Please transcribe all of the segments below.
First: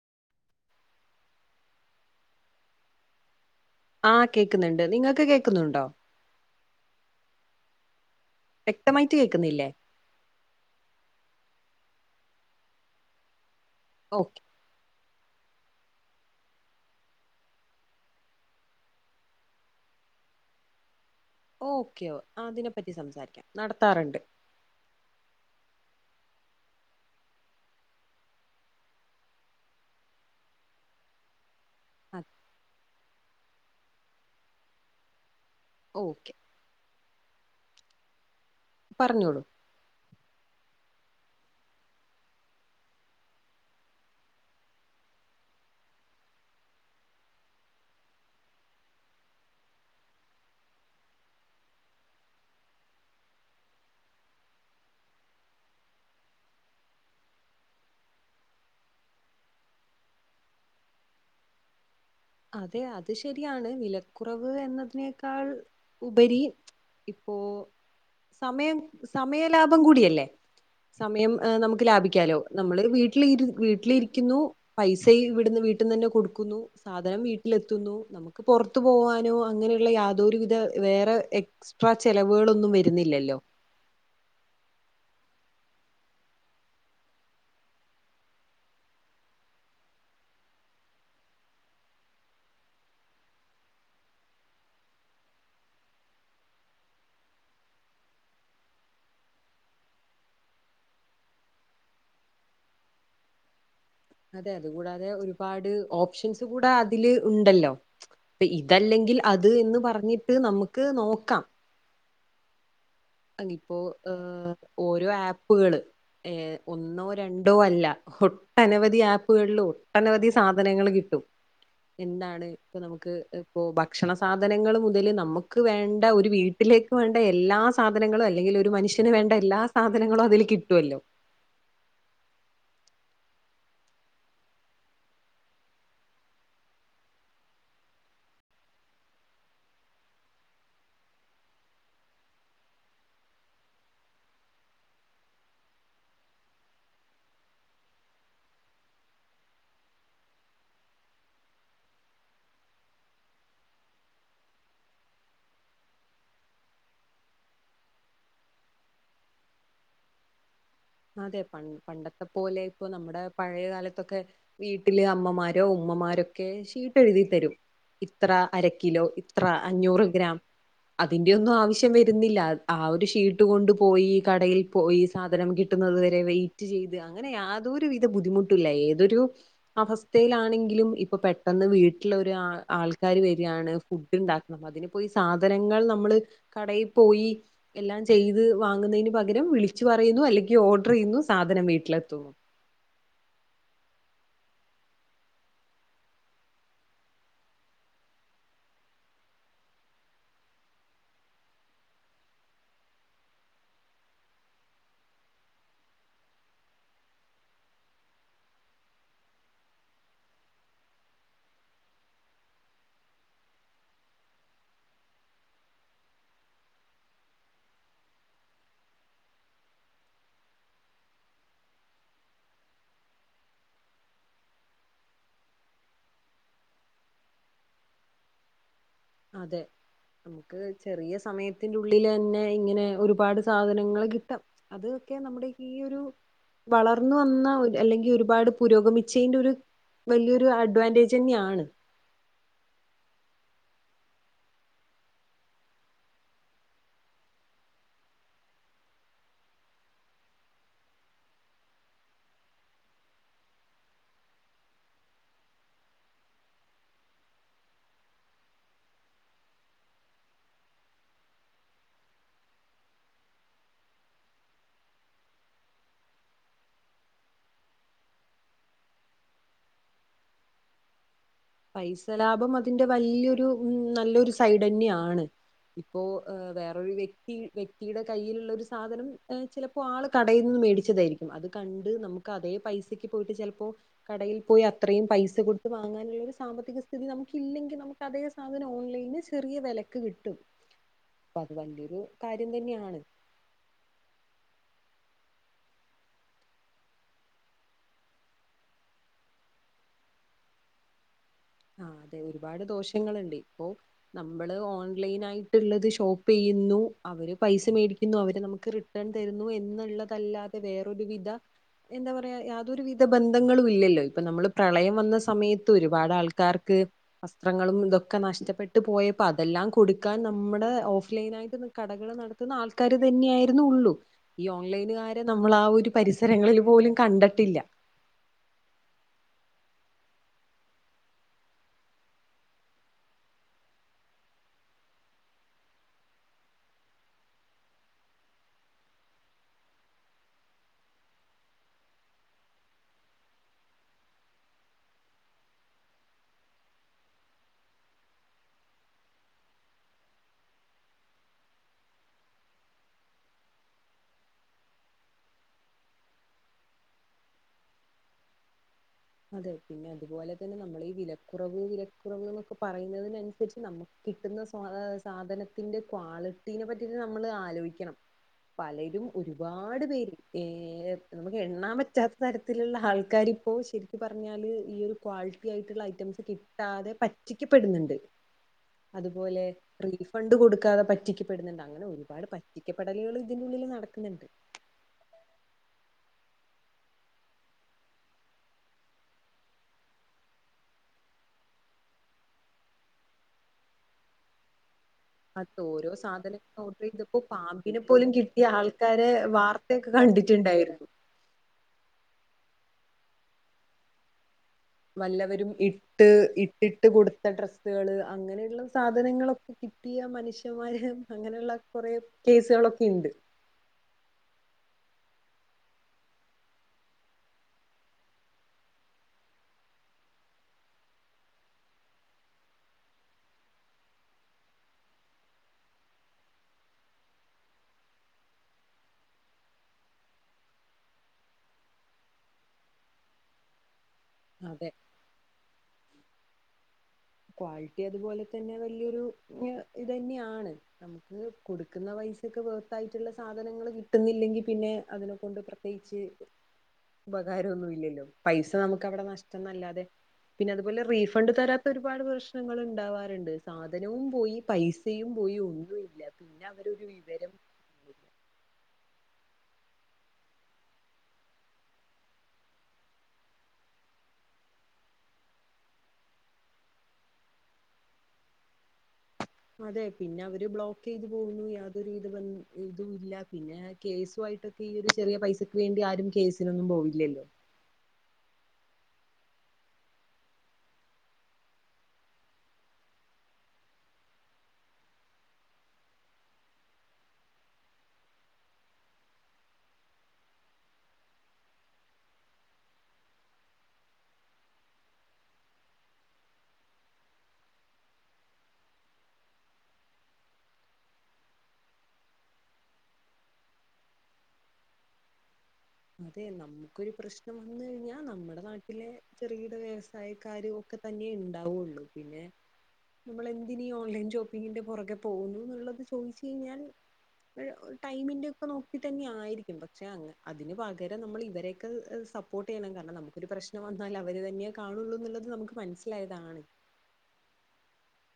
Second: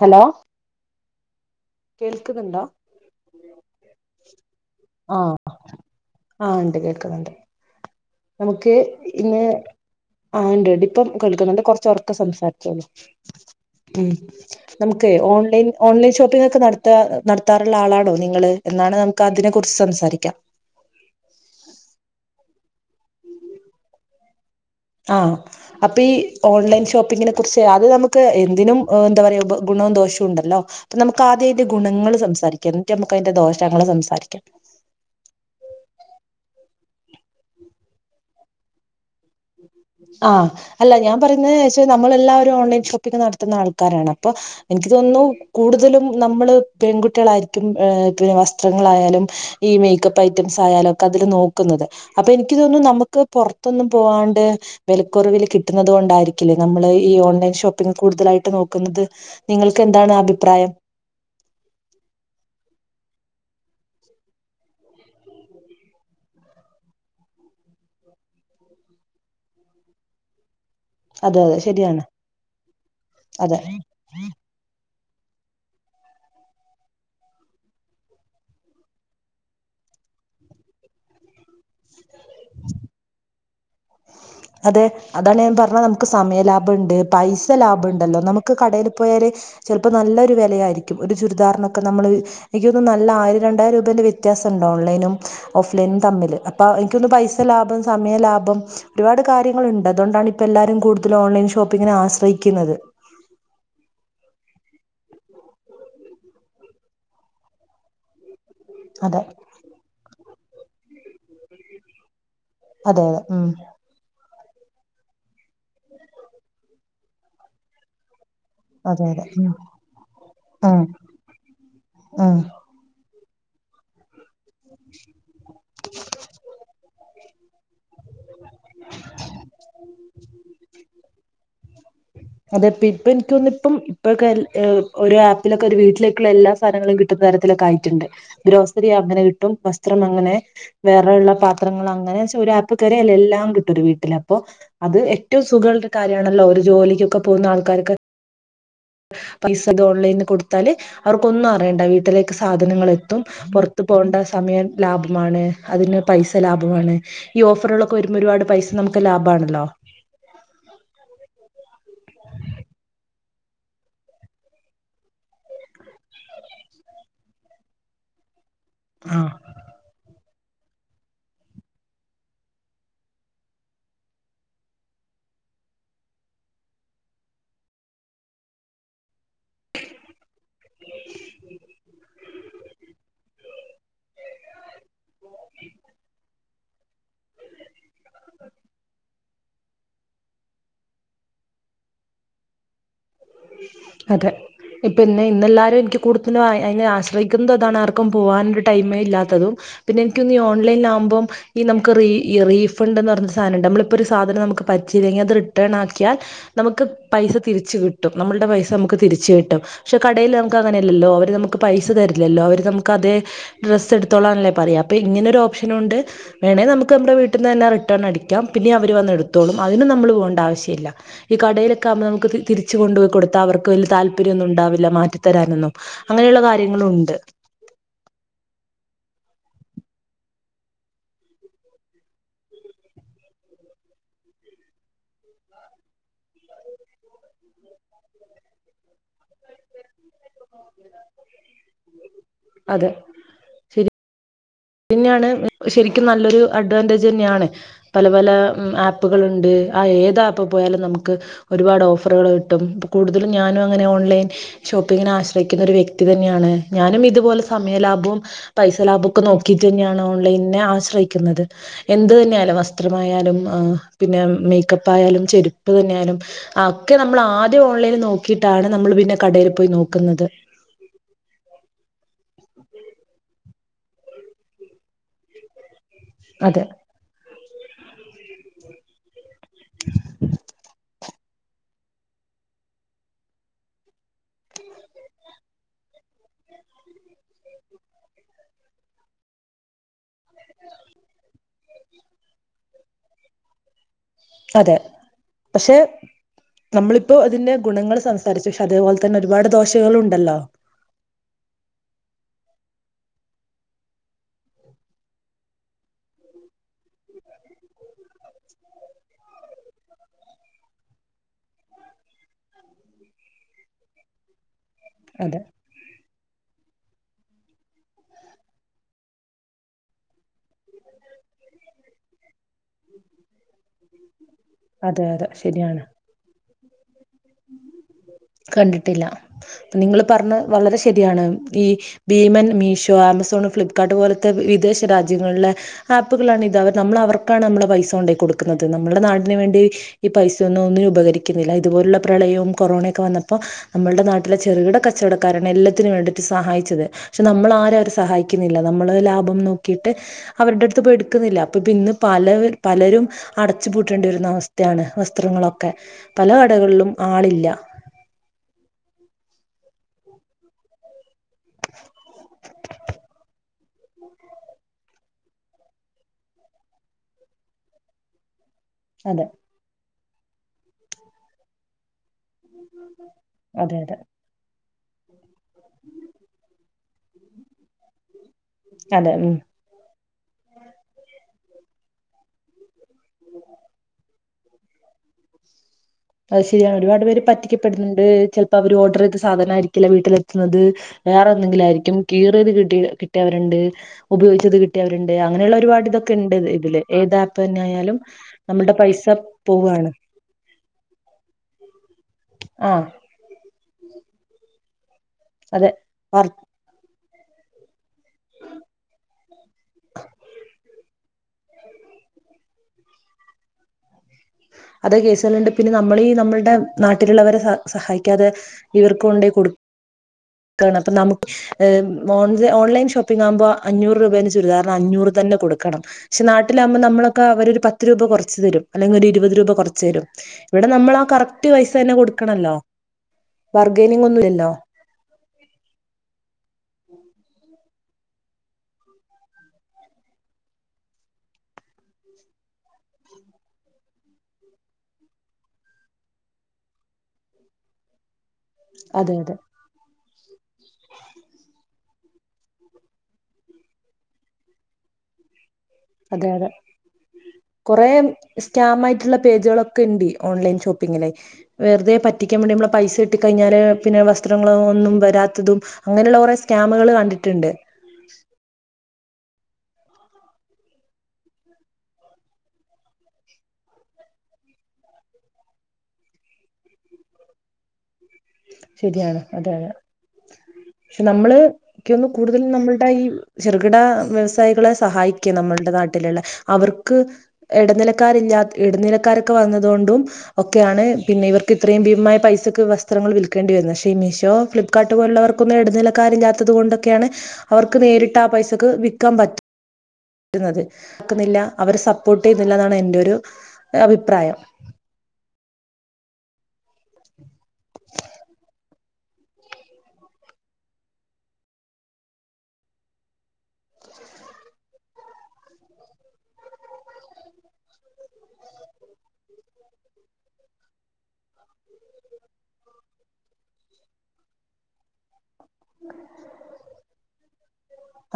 Hello കേൾക്ക്ന്നുണ്ടോ ആ കേക്ക്ന്ന്ണ്ട് നിങ്ങക്ക് കേക്കുന്നുണ്ടോ ആ ണ്ട് കേക്ക്ന്ന്ണ്ട് നമുക്ക് വ്യക്തമായിട്ട് ഇന്ന് കേക്കുന്നില്ലേ? ആ ണ്ട്ണ്ട് ഇപ്പം കേൾക്ക്ന്ന്ണ്ട് കൊർ ചൊർക്കെ സംസാരിച്ചോളി ഉം ഓക്കെ നമുക്ക് ക്കെ ഓൺലൈ ഓൺലൈൻ ഷോപ്പിങൊക്കെ നടത്ത നടത്താറുള്ള ആളാണോ നിങ്ങള് എന്നാണ് നമുക്ക് അതിനെ കുറിച്ച് സംസാ സാരിക്കാ ഓക്കെ അതിനെ പറ്റി സംസാരിക്കാ നടത്താറ്ണ്ട് ആ അപ്പൊ ഈ ഓൺലൈൻ ഷോപ്പിങ്ങിനെ കുറിച്ച് അത് നമുക്ക് എന്തിനും എന്താ പറയാ ഉ ഗു ണോം ദോഷോണ്ടല്ലോ അപ്പൊ നമുക്ക് ആദ്യ ഈ ന്റെ ഗുണങ്ങള് അത് സംസാരിക്കാം എന്നിട്ട നമുക്ക് അയ്ന്റെ ദോഷങ്ങള് സംസാരിക്കാ ഓക്കെ പറഞ്ഞോളൂ ആഹ് അല്ല ഞാൻ പറുന്നേച്ച നമ്മൾ എല്ലാവരും ഓൺലൈൻ ഷോപ്പിംഗ് നടത്തുന്ന ആൾക്കാരാണ് അപ്പൊ എനിക്ക് ചെ തൊന്നു കൂടുതലും നമ്മള് പെൺകുട്ടികളായിരിക്കും ഏഹ് പിന്നെ വസ്ത്രങ്ങളായാലും ഈ മേ ഇഗത്തെ ഐറ്റംസായാലൊക്കെ അതില് നോക്കുന്നത്. അപ്പൊ ഇൻക്ക് തോന്നു നമ്മക്ക് പൊർത്ത്ന്ന് പോവാാണ്ട് വിലക്കുറവിൽ കിട്ടുന്നത് കൊണ്ടായിരിക്കില്ലേ നമ്മള് ഈ ഓൺലൈൻ ഷോപ്പിംഗ് കൂടുതലായിട്ട് നോക്കുന്ന ത് നിങ്ങൾക്ക് എന്താണ് അഭിപ്രായം? അതെ അത് ശരിയാണ് വിലക്കുറവ് എന്നതിനേക്കാൾ ഉപരി ഇപ്പോ സമയം സമയ ലാഭം കൂടിയല്ലേ സമയം അതെ അതെ ഏഹ് നമുക്ക് ശരിയാണ് ലാഭിക്കാലോ നമ്മള് വീട്ടില് രു അതെ വീട്ടിലിരിക്കുന്നു പൈസ ചെയ്യ് ഇവിട്ന്ന് വീട്ട്ന്നെന്നെ കൊടുക്കുന്നു സാധനം വീട്ടിലെത്തുന്നു. നമുക്ക് പൊറത്ത് പോവാനോ അങ്ങനെയുള്ള യാതൊരുവിധ വേറെ എക്സ്ട ട്രാ ചെലവുകളൊന്നും വരുന്നില്ലല്ലോ അതെ അതാണ് ഞാൻ പറഞ്ഞത് നമുക്ക് സമയ ലാഭംുണ്ട് പൈസ ലാഭംുണ്ടല്ലോ നമുക്ക് കടയിൽ പോയാല് ചിലപ്പോ നല്ലൊ ഒരു വിലയായിരിക്കും ഒരു ചുരിദാറിനൊക്കെ നമ്മള് എനക്ക്ൊന്നും നല്ല ആയിരം രണ്ടായിരം രൂപേന്റെ വ്യത്യാസം ഓൺലൈനും ഓഫ്ലൈനും തമ്മിൽ അപ്പോൾ എനിക്കൊന്ന് പൈസ ലാഭം സമയ ലാഭം ഒരുപാട് കാര്യങ്ങളുണ്ട് അതുകൊണ്ടാണ് ഇപ്പ എല്ലാരും കൂടുതല ഓൺലൈൻ ഷോപ്പിങ്ങിനെ ആശ്രയിക്കുന്നത് അതെ അത കൂടാതെ ഒരുപാട് ഓപ്ഷൻസ് കൂടെ അതില് ഉണ്ടല്ലോ അപ്പൊ ഇതല്ലെങ്കിൽ അതെ അത് എന്ന് പറഞ്ഞിട്ട് നമുക്ക് നോക്കാം അതെ അതെ അ ഉം ഇപ്പോൊ ആഹ് ഓരോ ആപ്പുകള് ഏ ഒന്നോ രണ്ടോ അല്ല ഒട്ടനവധി അതെ അതെ ഉം ആപ്പുകളിലോ ഒട്ടനവധി ഉം സാധനങ്ങൾ കിട്ടും ഉം എന്താണ് ഇപ്പ നമുക്ക് ഇ ഭക്ഷണ സാധനങ്ങൾ മുതല് നമുക്ക് വേണ്ട ഒരു വീട്ടിലേക്ക് വേണ്ട എല്ലാ സാധനങ്ങളോ അല്ലെങ്കിൽ ഒരു മനുഷ്യന് വേണ്ട എല്ലാ സാധനങ്ങളും അതില് കിട്ടുമല്ലോ അതെ ഇപ്പ എനിക്ക്ൊന്നിപ്പം ഇപ്പൊക്കെ ഒരു ആപ്പിലൊക്കെ ഒരു വീട്ടിലേക്കുള്ള എല്ലാ സാധനങ്ങളും കിട്ടുന്ന തരത്തി കായിട്ടണ്ട് ക്രോസറി അങ്ങനെ കിട്ടും വസ്ത്രം അങ്ങനെ വേറെ ഉള്ള പാത്രങ്ങൾഅങ്ങനെ പ്പരല്ല എല്ലാം കിട്ടൂ ഒരു വീട്ടില അപ്പൊ അത് ഏറ്റവും സുഖമ ഒരു കാര്യമാണല്ലോ ഒരു ജോലിക്ക് കപൂർ ന കക്ക പൈസ ഇത് ഓൺലൈനിൽ കൊടുത്താല് അവർക്ക്ൊന്നും അറിയണ്ട വീട്ടിലേക്ക് സാധനങ്ങൾ എത്തും പുറ പോകേണ്ട സമയം ലാഭമാണ് അതിന് പൈസ ലാഭമാണ് ഈ ഓഫറുകളൊക്കെ വരുമ്പോൾ ഒരുപാട് പൈസ നമുക്ക് ക്കെ ലാഭണല്ലോ അതെ പ പണ്ടത്തെ പോലെ ഇപ്പൊ നമ്മുടെ പഴയ കാലത്തൊക്കെ വീട്ടില് അമ്മമാരോ ഉമ്മമാരൊക്കെ ഷീട്ടഴുതി തരും ഇത്ര അരക്കിലോ ഇത്ര അഞ്ഞൂറ് ഗ്രാം ഉ [inaudible] അതിന്റെ ഒന്നും ആവശ്യം വരുന്നില്ല ആ ഒരു ഷീട്ട് കൊണ്ട് പോയി കടയിൽ പോയി സാധനം കി കിട്ടുന്നത് വരെ വെയിറ്റ് ചെയ്ത് അങ്ങനെ യാതൊരു വിധ ബുദ്ധിമുട്ടില്ല ഏതൊരു അവസ്ഥയിലാണെങ്കിലും ഇപ്പൊ പെട്ടെന്ന് വീട്ടില ആൾക്കാര് വരാണ് ഫുഡ് ഉണ്ടാക്കനം അതിന്പ്പോ സാധനങ്ങൾ നമ്മള് കടയിൽ പോയി എല്ലാം ചെയ്ത് വാങ്ങുന്നതിന് പകരം വിളിച്ചു പറയുന്നു അല്ലെങ്കിൽ ഓർഡർ ചെയ്യുന്നു സാധനം വീട്ടിലെത്തുന്നു അതെ ഇപ്പന്നെ ഇന്നെല്ലാവരും എനിക്ക് കൂടുതലും അതിനെ ആശ്രയിക്കുന്നും അതാണ് ആർക്കും പോകാനൊ ഒരു ടൈമേ ഇല്ലാത്തതും പിന്നെ എനിക്കൊന്ന് ഓൺൈനൽ ആകുമ്പോ ഈ നമുക്ക് ഈ റീഫണ്ട്ന്ന് പറ സാധനണ്ട് നമ്മളപ്പോൊ ഒരു സാധനം നമുക്ക് പറ്റില്ലെങ്കിൽ അത് റിട്ടേൺ ആക്കിയാൽ നമുക്ക് പൈസ തിരിച്ച കിട്ടും കിട്ടും നമ്മളുടെ പൈസ നമുക്ക് തിരിച്ച കിട്ടും പക്ഷെ കടയിൽ നമുക്ക് അങ്ങനെയല്ലോ അവര് നമുക്ക് പൈസ തരില്ലോ അവ നമക്ക് അത് ഡ്രസ്സ് എടുത്തോളാണല്ലേ പറയാ അപ്പൊ ഇങ്ങനൊ ഒരു ഓപ്ഷൻ ഉണ്ട് വേണെനമുക്ക് നമ്മുടെ വീട്ടിൽ നിന്ന്ന്നെ റിട്ടേൺ ടിക്കാം പിന്നെ അവർ വന്ന എടുത്തോളും അതിനും നമ്മൾ പോകണ്ടവശ്യമില്ല ഈ കടയിലൊക്ക ആകുമ്പോ നമുക്ക് തി വച്ച കൊണ്ടുപോയി കൊടു അവർക്ക് വലിയ താല്പര്യൊന്നും ഉണ്ടാവില്ല മാറ്റിത്തരാനൊന്നും അങ്ങനെയുള്ള കാര്യങ്ങളുണ്ട് [inaudible] അതെ നമുക്ക് ചെറിയ സമയത്തിന്റെ ഉള്ളില് തന്നെ ഇങ്ങനെ ഒരുപാട് സാധനങ്ങൾ കിട്ടാം അത് നമ്മുടെ ഈ ഒരു വളർന്നു വന്ന അല്ലെങ്കിൽ ഒരുപാട് പുരോഗമിച്ചതിന്റെ ഒരു വലിയൊരു അഡ്വാൻറേജ് തന്നെയാണ് അതെ ശരി ഇന്നെയാണ് ശരിക്കും നല്ലൊരു അഡ്വാൻറേജന്നെയാണ് പല പല ആപ്പുകളുണ്ട് ആ ഏത് ആപ്പ് പോയാലും നമുക്ക് ഒരുപാട് ഓഫറുകൾ കിട്ടും കൂടുതലും ഞാനും അങ്ങനെ ഓൺലൈൻ ഷോപ്പിംഗിനെ ആശ്രയിക്കുന്ന ഒരു വ്യക്തി തന്നെയാണ് ഞാനും ഇതുപോലെ സമയ ലാഭവും പൈസ ലാഭവും ഒക്കെ നോക്ക ക്കി തന്നെയാണ് ഓൺലൈനെ ആശ്രയിക്കുന്നത് എന്ത് തന്നെയാലും വസ്ത്രമായാലും പിന്നെ മേക്കപ്പ് ആയാലും ചെരുപ്പ് തന്നെയായാലും ഒക്കെ നമ്മൾ ആദ്യം ഓൺലൈനിൽ നോക്കിയിട്ടാണ് നമ്മൾ പിന്നെ കട പോയി നോക്കുന്നത് പൈസ ലാഭം അതിന്റെ വല്യൊരു ഉം നല്ലൊരു സൈഡ്ന്നെയാണ് ഇപ്പോ എഹ് അതെ വേറൊരു വ്യക്തി വ്യക്തിയുടെ കയ്യിലുള്ള ഒരു സാധനം എഹ് ചിലപ്പോ ആൾ കടയിൽ നിന്ന് മേടിച്ചതായിരിക്കും. അത് കണ്ട് നമുക്ക് അതേ എഹ് പൈസക്ക് പോയിട്ട് ചിലപ്പോ കടയിൽ പോയി അത്രയും പൈസ കൊടുത്ത് വാങ്ങാനുള്ള രു സാമ്പത്തിക സ്ഥിതി നമുക്ക് ഇല്ലെങ്കിൽ നമുക്ക് അതേ സാധനം ഓൺലൈന് ചെറിയ വിലക്ക് കിട്ടും. അപ്പൊ അത് വല്യൊരു കാര്യം തന്നെയാണ്. അതെ പക്ഷെ നമ്മളിപ്പോ അതിന്റെ ഗുണങ്ങൾ സംസാരിച്ചു. ക്ഷെ അതേപോലെ തന്നെ ഒരുപാട് ദോശകൾ ഉണ്ടല്ലോ. ആഹ് അതെ ഒരുപാട് ദോഷങ്ങളുണ്ട ഇപ്പോ നമ്മള് ഓൺലൈൻ ആയിട്ടുള്ളത് ഷോപ്പെയ് യുന്നു. അവര് പൈസ മേടിക്കുന്നു. അവര് നമുക്ക് റിട്ടേൺ തരുന്നു. എന്നുള്ളതല്ലാതെ വേറൊരു വിധ എന്താ പറയാ യാതൊരു വിധ ബന്ധങ്ങളും ഇല്ലല്ലോ ഇപ്പൊ നമ്മള് പ്രളയം വന്ന അതെ സമയത്ത് ഒരുപാട് ആൾക്ക് വർക്ക് വസ്ത്രങ്ങളും ഇതൊക്കെ നഷ്ടപ്പെട്ട് പോയപ്പോ അതെല്ലാം കൊടുക്കാൻ നമ്മുടെ ഓഫ് ലൈനായി [unintelligible] കടകള് നട ക്കുന്ന ആൾക്കാര് തന്നെയായിരുന്നു ഉള്ളൂ ഈ അതെ ഓൺലൈനുകാരെ അതെ നമ്മളാ ശരിയാണ് ഒരു പരിസരങ്ങളിൽ പോലും കണ്ടട്ടില്ല. ഇപ്പം നിങ്ങള് പറഞ്ഞ വളരെ ശരിയാണ് ഈ ഭീമൻ, മീഷോ, ആമസോൺ, ഫ്ലിപ്കാർട്ട് പോലത്തെ വിദേശ രാജ്യങ്ങളിലെ ആപ്പുകളാണ് ഇത് നമ്മൾ അവർക്കാണ് നമ്മളെ പൈസ കൊണ്ടോയി കൊടുക്കുന്നത് നമ്മുടെ നാടി ക്കാൻ വേണ്ടി ഈ പൈസയൊന്നും ഒനിന്നും ഉപകരിക്കുന്നില്ല, ഇതുപോലുള്ള പ്രളയോം കൊറോണയൊക്കെ വന്നപ്പോൾ നമ്മുടെ നാട്ടിലെ ചെറുകിട കച്ചവടക്കാരാണ് എല്ലാത്തിന് വേണ്ടിയിട്ട് സഹായിച്ചത്. പക്ഷെ നമ്മള് ആരും അവരെ ആരും അവരെ സഹായിക്കുന്നില്ല നമ്മള് ലാഭം നോക്കിയിട്ട് അവരുടെ അടുത്ത് പോയി എടുക്കുന്നില്ല അപ്പൊ ഇന്നിപ്പ് പലവ പലരും അടച്ചു പൂട്ടേണ്ടി വരുന്ന അവസ്ഥയാണ് വസ്ത്രങ്ങളൊക്കെ പല കടകളിലും ആളില്ല. അതെ പിന്നെ അതുപോലെ തന്നെ നമ്മളീ ഈ വിലക്കുറവ് വിലക്കുറവ് എന്നൊക്കെ പറയുന്നതിനനുസരിച്ച് നമ്മ കിട്ടുന്ന സ സാധനത്തിന്റെ ക്വാളിറ്റീനെ പറ്റിയൊക്കെ നമ്മള് ആലോചിക്കണം പലരും അതെ ഒരുപാട് പേര് ഏഹ് നമ്മക്ക് എണ്ണാൻ പറ്റാത്ത തരത്തിലുള്ള ആൾക്കാരിപ്പോ അതെ ശരിക്ക് അതെ പറഞ്ഞാല് ഈ ഒരു ക്വാളി [unintelligible] ആയിറ്റ്ള്ള ഐറ്റംസ് കിട്ടാതെ പറ്റിക്കപ്പെടുന്നുണ്ട് അതെ ഉം അതുപോലെ [unintelligible] ഫണ്ട് കൊടുക്കാതെ പറ്റിക്കപ്പെടുന്നുണ്ട് അങ്ങനെ ഒരുപാട് പറ്റിക്കപ്പെടലുകൾ ഇതിൻ്റെ ഉള്ളിൽ നടക്കുന്നുണ്ട് അത് ശരിയാ ഒരുപാട് പേര് പറ്റിക്കപ്പെടുന്നുണ്ട് ചിലപ്പോ അവര് ഓർഡർ ചെയ്ത സാധനായിരിക്കില്ല വീട്ടിലെത്തുന്നത്. വേറെ എന്തെങ്കിലും ആയിരിക്കും, കീറിയത് കിട്ടി കിട്ടിയവരുണ്ട്, ഉപയോഗിച്ചത് കി ട്ടിയവരുണ്ട് അങ്ങനെയുള്ള അത് ഒരുപാട് ഓരോ ഇതൊക്കെ ഇണ്ട് സാധനം ഇ ഇതില് ഓർഡർ ചെയ്തപ്പോ ഏതാപ്പ് പാമ്പിനെ തന്നെയായാലും നമ്മൾടെ പൈസ പോവാ ക്കെ കണ്ടിറ്റ്ണ്ടായിരുന്നു. ആഹ് വല്ലവരും അതെ ഇട്ട് ഇട്ടിട്ട് കൊടുത്ത ഡ്രെസ്സുകള് അങ്ങനെയുള്ള സാധനങ്ങളൊക്കെ കിട്ടിയാ മനുഷ്യന്മാര് അങ്ങനെയുള്ള കൊറെ കേസുകളൊക്കെണ്ട് അത് കേസുകളുണ്ട് പിന്നെ നമ്മളീ നമ്മളുടെ നാട്ടിലുള്ളവരെ സ സഹായിക്കാതെ ഇവർക്ക് കൊണ്ടേയ് കൊടു ക്കാണ് അപ്പം നമുക്ക് ഏഹ് ഓൺ ഓൺലൈൻ ഷോപ്പിംഗാവുമ്പൊ അഞ്ഞൂറ് രൂപേന്റെ ചുരിദാർ ന് അഞ്ഞൂറ് തന്നെ കൊടുക്കണം പക്ഷെ നാട്ടിലാകുമ്പം നമ്മളൊക്കെ അവരൊരു പത്ത് രൂപ കൊറച്ച് തരും അല്ലെങ്കിൽ ഒരു ഇരു ഇരുപതു രൂപ കൊറച്ചു തരും ഇവി ടെ നമ്മളാ കറക്ട് പൈസ തന്നെ കൊടുക്കണല്ലോ വർ ലൈനിങ് ഒന്നുല്ലല്ലോ അതെ ക്വാളിറ്റി അതുപോലെ തന്നെ വലിയൊരു ഇത് തന്നെയാണ് നമുക്ക് കൊടുക്കുന്ന പൈ സക്ക് വെറത്തായിട്ടുള്ള സാധനങ്ങള് കിട്ടുന്നില്ലെങ്കിൽ പിന്നെ അതിനെ കൊണ്ട് പ്രത്യേകിച്ച് ഉപകാരൊന്നും ഇല്ലല്ലോ പൈസ നമുക്ക് അവിടെ അതെ അതെ നഷ്ടംന്നല്ലാതെ പിന്നെ അതുപോലെ റീഫണ്ട് തരാത്ത ഒരു ഒരുപാട് പ്രശ്നങ്ങൾ ഉണ്ടാവാറുണ്ട് സാധനവും പോയി പൈസയും പോയി ഒ അതെ അതെ കൊറേ സ്കാമായ്ട്ട് [unintelligible] പേജുകളൊക്കെ ണ്ട് ഓൺലൈൻ ഷോപ്പിങ്ങിലെയ് വെറുതെ പറ്റിക്കാൻ വേണ്ടി നമ്മളെ പൈസ കിട്ടി കഴിഞ്ഞാല് പിന്നെ വസ്ത്രങ്ങളും ഒന്നും വരാത്തതും അങ്ങനെയുള്ള കുറെ സ്റ്റാമുകള് കണ്ടിട്ടുണ്ട് അതെ പിന്നെ അവര് ബ്ലോക്ക്യ്ത് പോകുന്നു യാതൊരുവിധ ബൻ ഇതും ഇല്ല പിന്നെ കേസ് [unintelligible] ഈ ഒരു ചെറിയ പൈസക്ക് വേണ്ടി ആരും കേസിനൊന്നും പോവില്ലല്ലോ ശരിയാണ് അതെയതെ പക്ഷെ നമ്മള് ക്കൊന്ന് കൂടുതല് നമ്മൾടെ ഈ ചെറുകിട വ്യവസായികളെ സഹായിക്കണം നമ്മൾടെ നാട്ട [unintelligible] അവർക്ക് ഇടനിലക്കാരില്ലാ ഇടനിലക്കാരൊക്കെ വന്നതൊണ്ടും ഒക്കെയാണ് പിന്നെ ഇവർക്ക് ഇത്രയും ഭീമമായ പൈസൊക്കെ പാത്രങ്ങൾ വിൽക്കേണ്ടിവരുന്നെ പക്ഷേ മീഷോ ഫ്ലിപ്കർട്ട് പോലുള്ളവർക്കൊന്നും ഇടനിലക്കാരി ഇല്ലാത്തത്കൊണ്ടൊക്കെയാണ് അവർക്ക് നേരിട്ട് ആ പൈസക്ക് വിക്കാൻ പറ്റും [unintelligible] ക്കുന്നില്ല അവരെ സപ്പോട്ട് ചെയ്യുന്നില്ല എന്നാണ് എന്റെ ഒരു അഭിപ്രായം അതെ നമുക്കൊരു പ്രശ്നം വന്ന് കഴിഞ്ഞാ നമ്മടെ നാട്ടി ലെ ചെറുകിട വ്യവസായക്കാര് ഒക്കെ തന്നെ ഉണ്ടാവോള്ളു പിന്നെ നമ്മള് എന്തിനീ ഓൺലൈൻ ജോബിങ്ങിന്റെ പോറകെ പോകുന്നു ന്ന്ള്ളത് ചോയ്ച്ച് കഴിഞ്ഞാൽ ടൈമിന്റെ ഒക്കെ നോക്കി തന്നെ ആയിരിക്കും പക്ഷെ അങ്ങ അതിന് പകരം നമ്മള് ഇവരെയൊക്കെ സപ്പോർട്ട് ചെയ്യണം കാരണംനമുക്കൊരു പ്രശ്നം വന്നാല് അവര് തന്നെ കാണുന്നൂന്നുള്ളത് നമുക്ക് മനസ്സിലായതാണ്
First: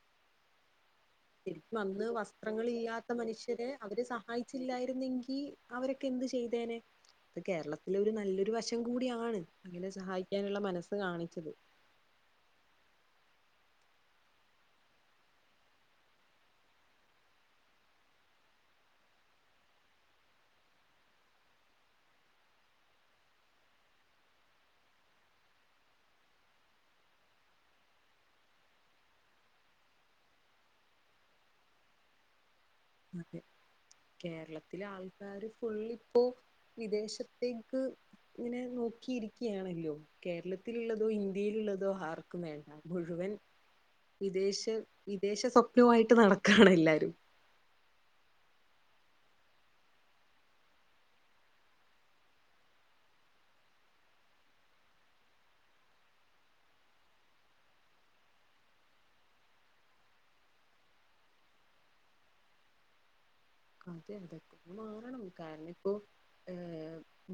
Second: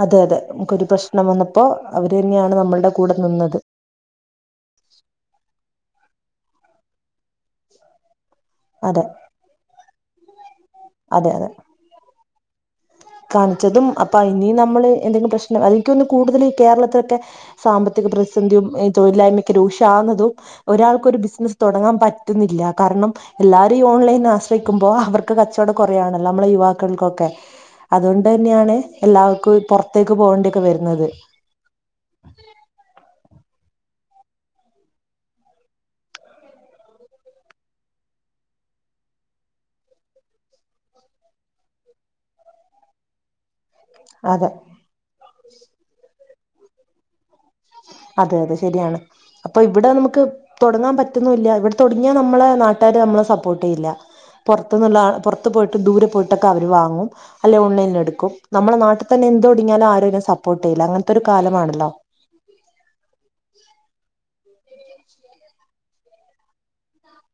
അതെ അതെ മുക്കൊരു പ്രശ്നം വന്നപ്പോ ശരിക്കും അന്ന് അവര് തന്നെയാണ് നമ്മളുടെ കൂടെ നിന്നത് ല്ലായിരുന്നെങ്കി അവരൊക്കെ എന്ത് ചെയ്തേനെ കേരളത്തില് ഒരു നല്ലൊരു ഒരു വശം അതെ കൂടിയാണ് അങ്ങനെ സഹായിക്കാനുള്ള മനസ്സ് അതെ അതെ കാണിച്ചത് കാണിച്ചതും അപ്പൊ അയ്ന് നമ്മള് എന്തോക്കെ പ്രശ്നം അല്ലേങ്കി ഒന്ന് കൂടുതല് ഈ കേരളത്ത്തോട്ടെ സാമ്പത്തി പ്രതിസന്ധിയും തൊഴിലായ്മയ്ക്ക് രൂക്ഷവുന്നതും ഒരാൾക്ക് ഒരു ബിസിനസ്സ് തുടങ്ങാൻ പറ്റുന്നില്ല കാരണം എല്ലാരും ഓൺലൈൻ ആശ്രയിക്കുമ്പോ അവർക്ക് കച്ചോടം കോറയണല്ലോ നമ്മളെ യുവാക്കൾക്കൊക്കെ അതുകൊണ്ട് ന്നെയാണ് എല്ലാവർക്കും പോറത്തേക്ക് പോകേണ്ടിക്കെ വരുന്നത് ഒക്കെ [inaudible] കേരളത്തിലെ ആൾക്കാര് ഫുള്ള് ഇപ്പോ വിദേശത്തേക്ക് ഇങ്ങനെ നോക് കിരികാണല്ലോ കേരളത്തിലുള്ളതോ ഇന്ത്യയിലുള്ളതോ ആർക്കും വേണ്ട മുഴുവൻ അതെ വിദേശ വിദേശ സ്വപ്നായിട്ട് നടക്കാണ് എല്ലാരും അതെ അതെ ശരിയാണ് അപ്പൊ ഇവിടെ നമുക്ക് തോടങ്ങാൻ പറ്റുന്നുല്ല ഇവിടെ തുടങ്ങിയാ നമ്മള് നാട്ട [unintelligible] നമ്മളെ സപ്പോർട്ട് ചെയ്ല്ല പോറത്തുന്ന് പുറത്ത് പോയിട്ട് ദൂരെ പോയിട്ടൊക്കെ അവര് വാങ്ങും അല്ലെ ഓൺലൈനിൽ എടുക്കും നമ്മളെ നാട്ടിൽ തന്നെ എന്ത് ഒടിഞാലും ആരും എനെ സപ്പോട്ട് ചെയ്യില്ല അങ്ങനത്തെ ഒരു കാലമാണല്ലോ അതെ അതെക്കെ മാറണം കാരണം ഇപ്പോ ഏ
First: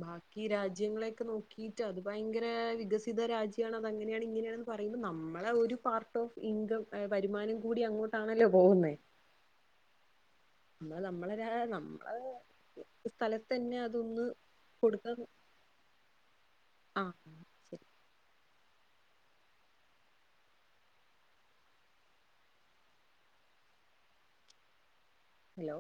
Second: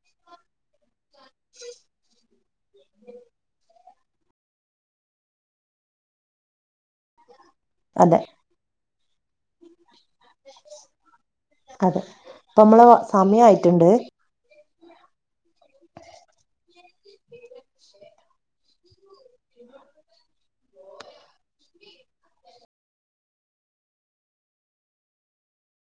ബാക്കി രാജ്യങ്ങളെ നോക്കിട്ട് അത് ഭയങ്കര ന്നെ വികസിത രാജ്യാണ് അത്ങ്ങനെയാണ് ഇങ്ങനെയാണ് പറയുമ്പോ നമ്മളെ ഒരു പാർട്ട് ഓഫ് ഇൻകം വരുമാനം കൂടി അതെ അങ്ങോട്ടാണല്ലോ പോകുന്നേ ന്നാ നമ്മളരാ അതെ നമ്മള് അപ്പൊ നമ്മളെ സ്ഥലത്തന്നെ സമയായിട്ടുണ്ട് അതൊന്ന് കൊടുക്ക ആ ശരി [unintelligible] ഹലോ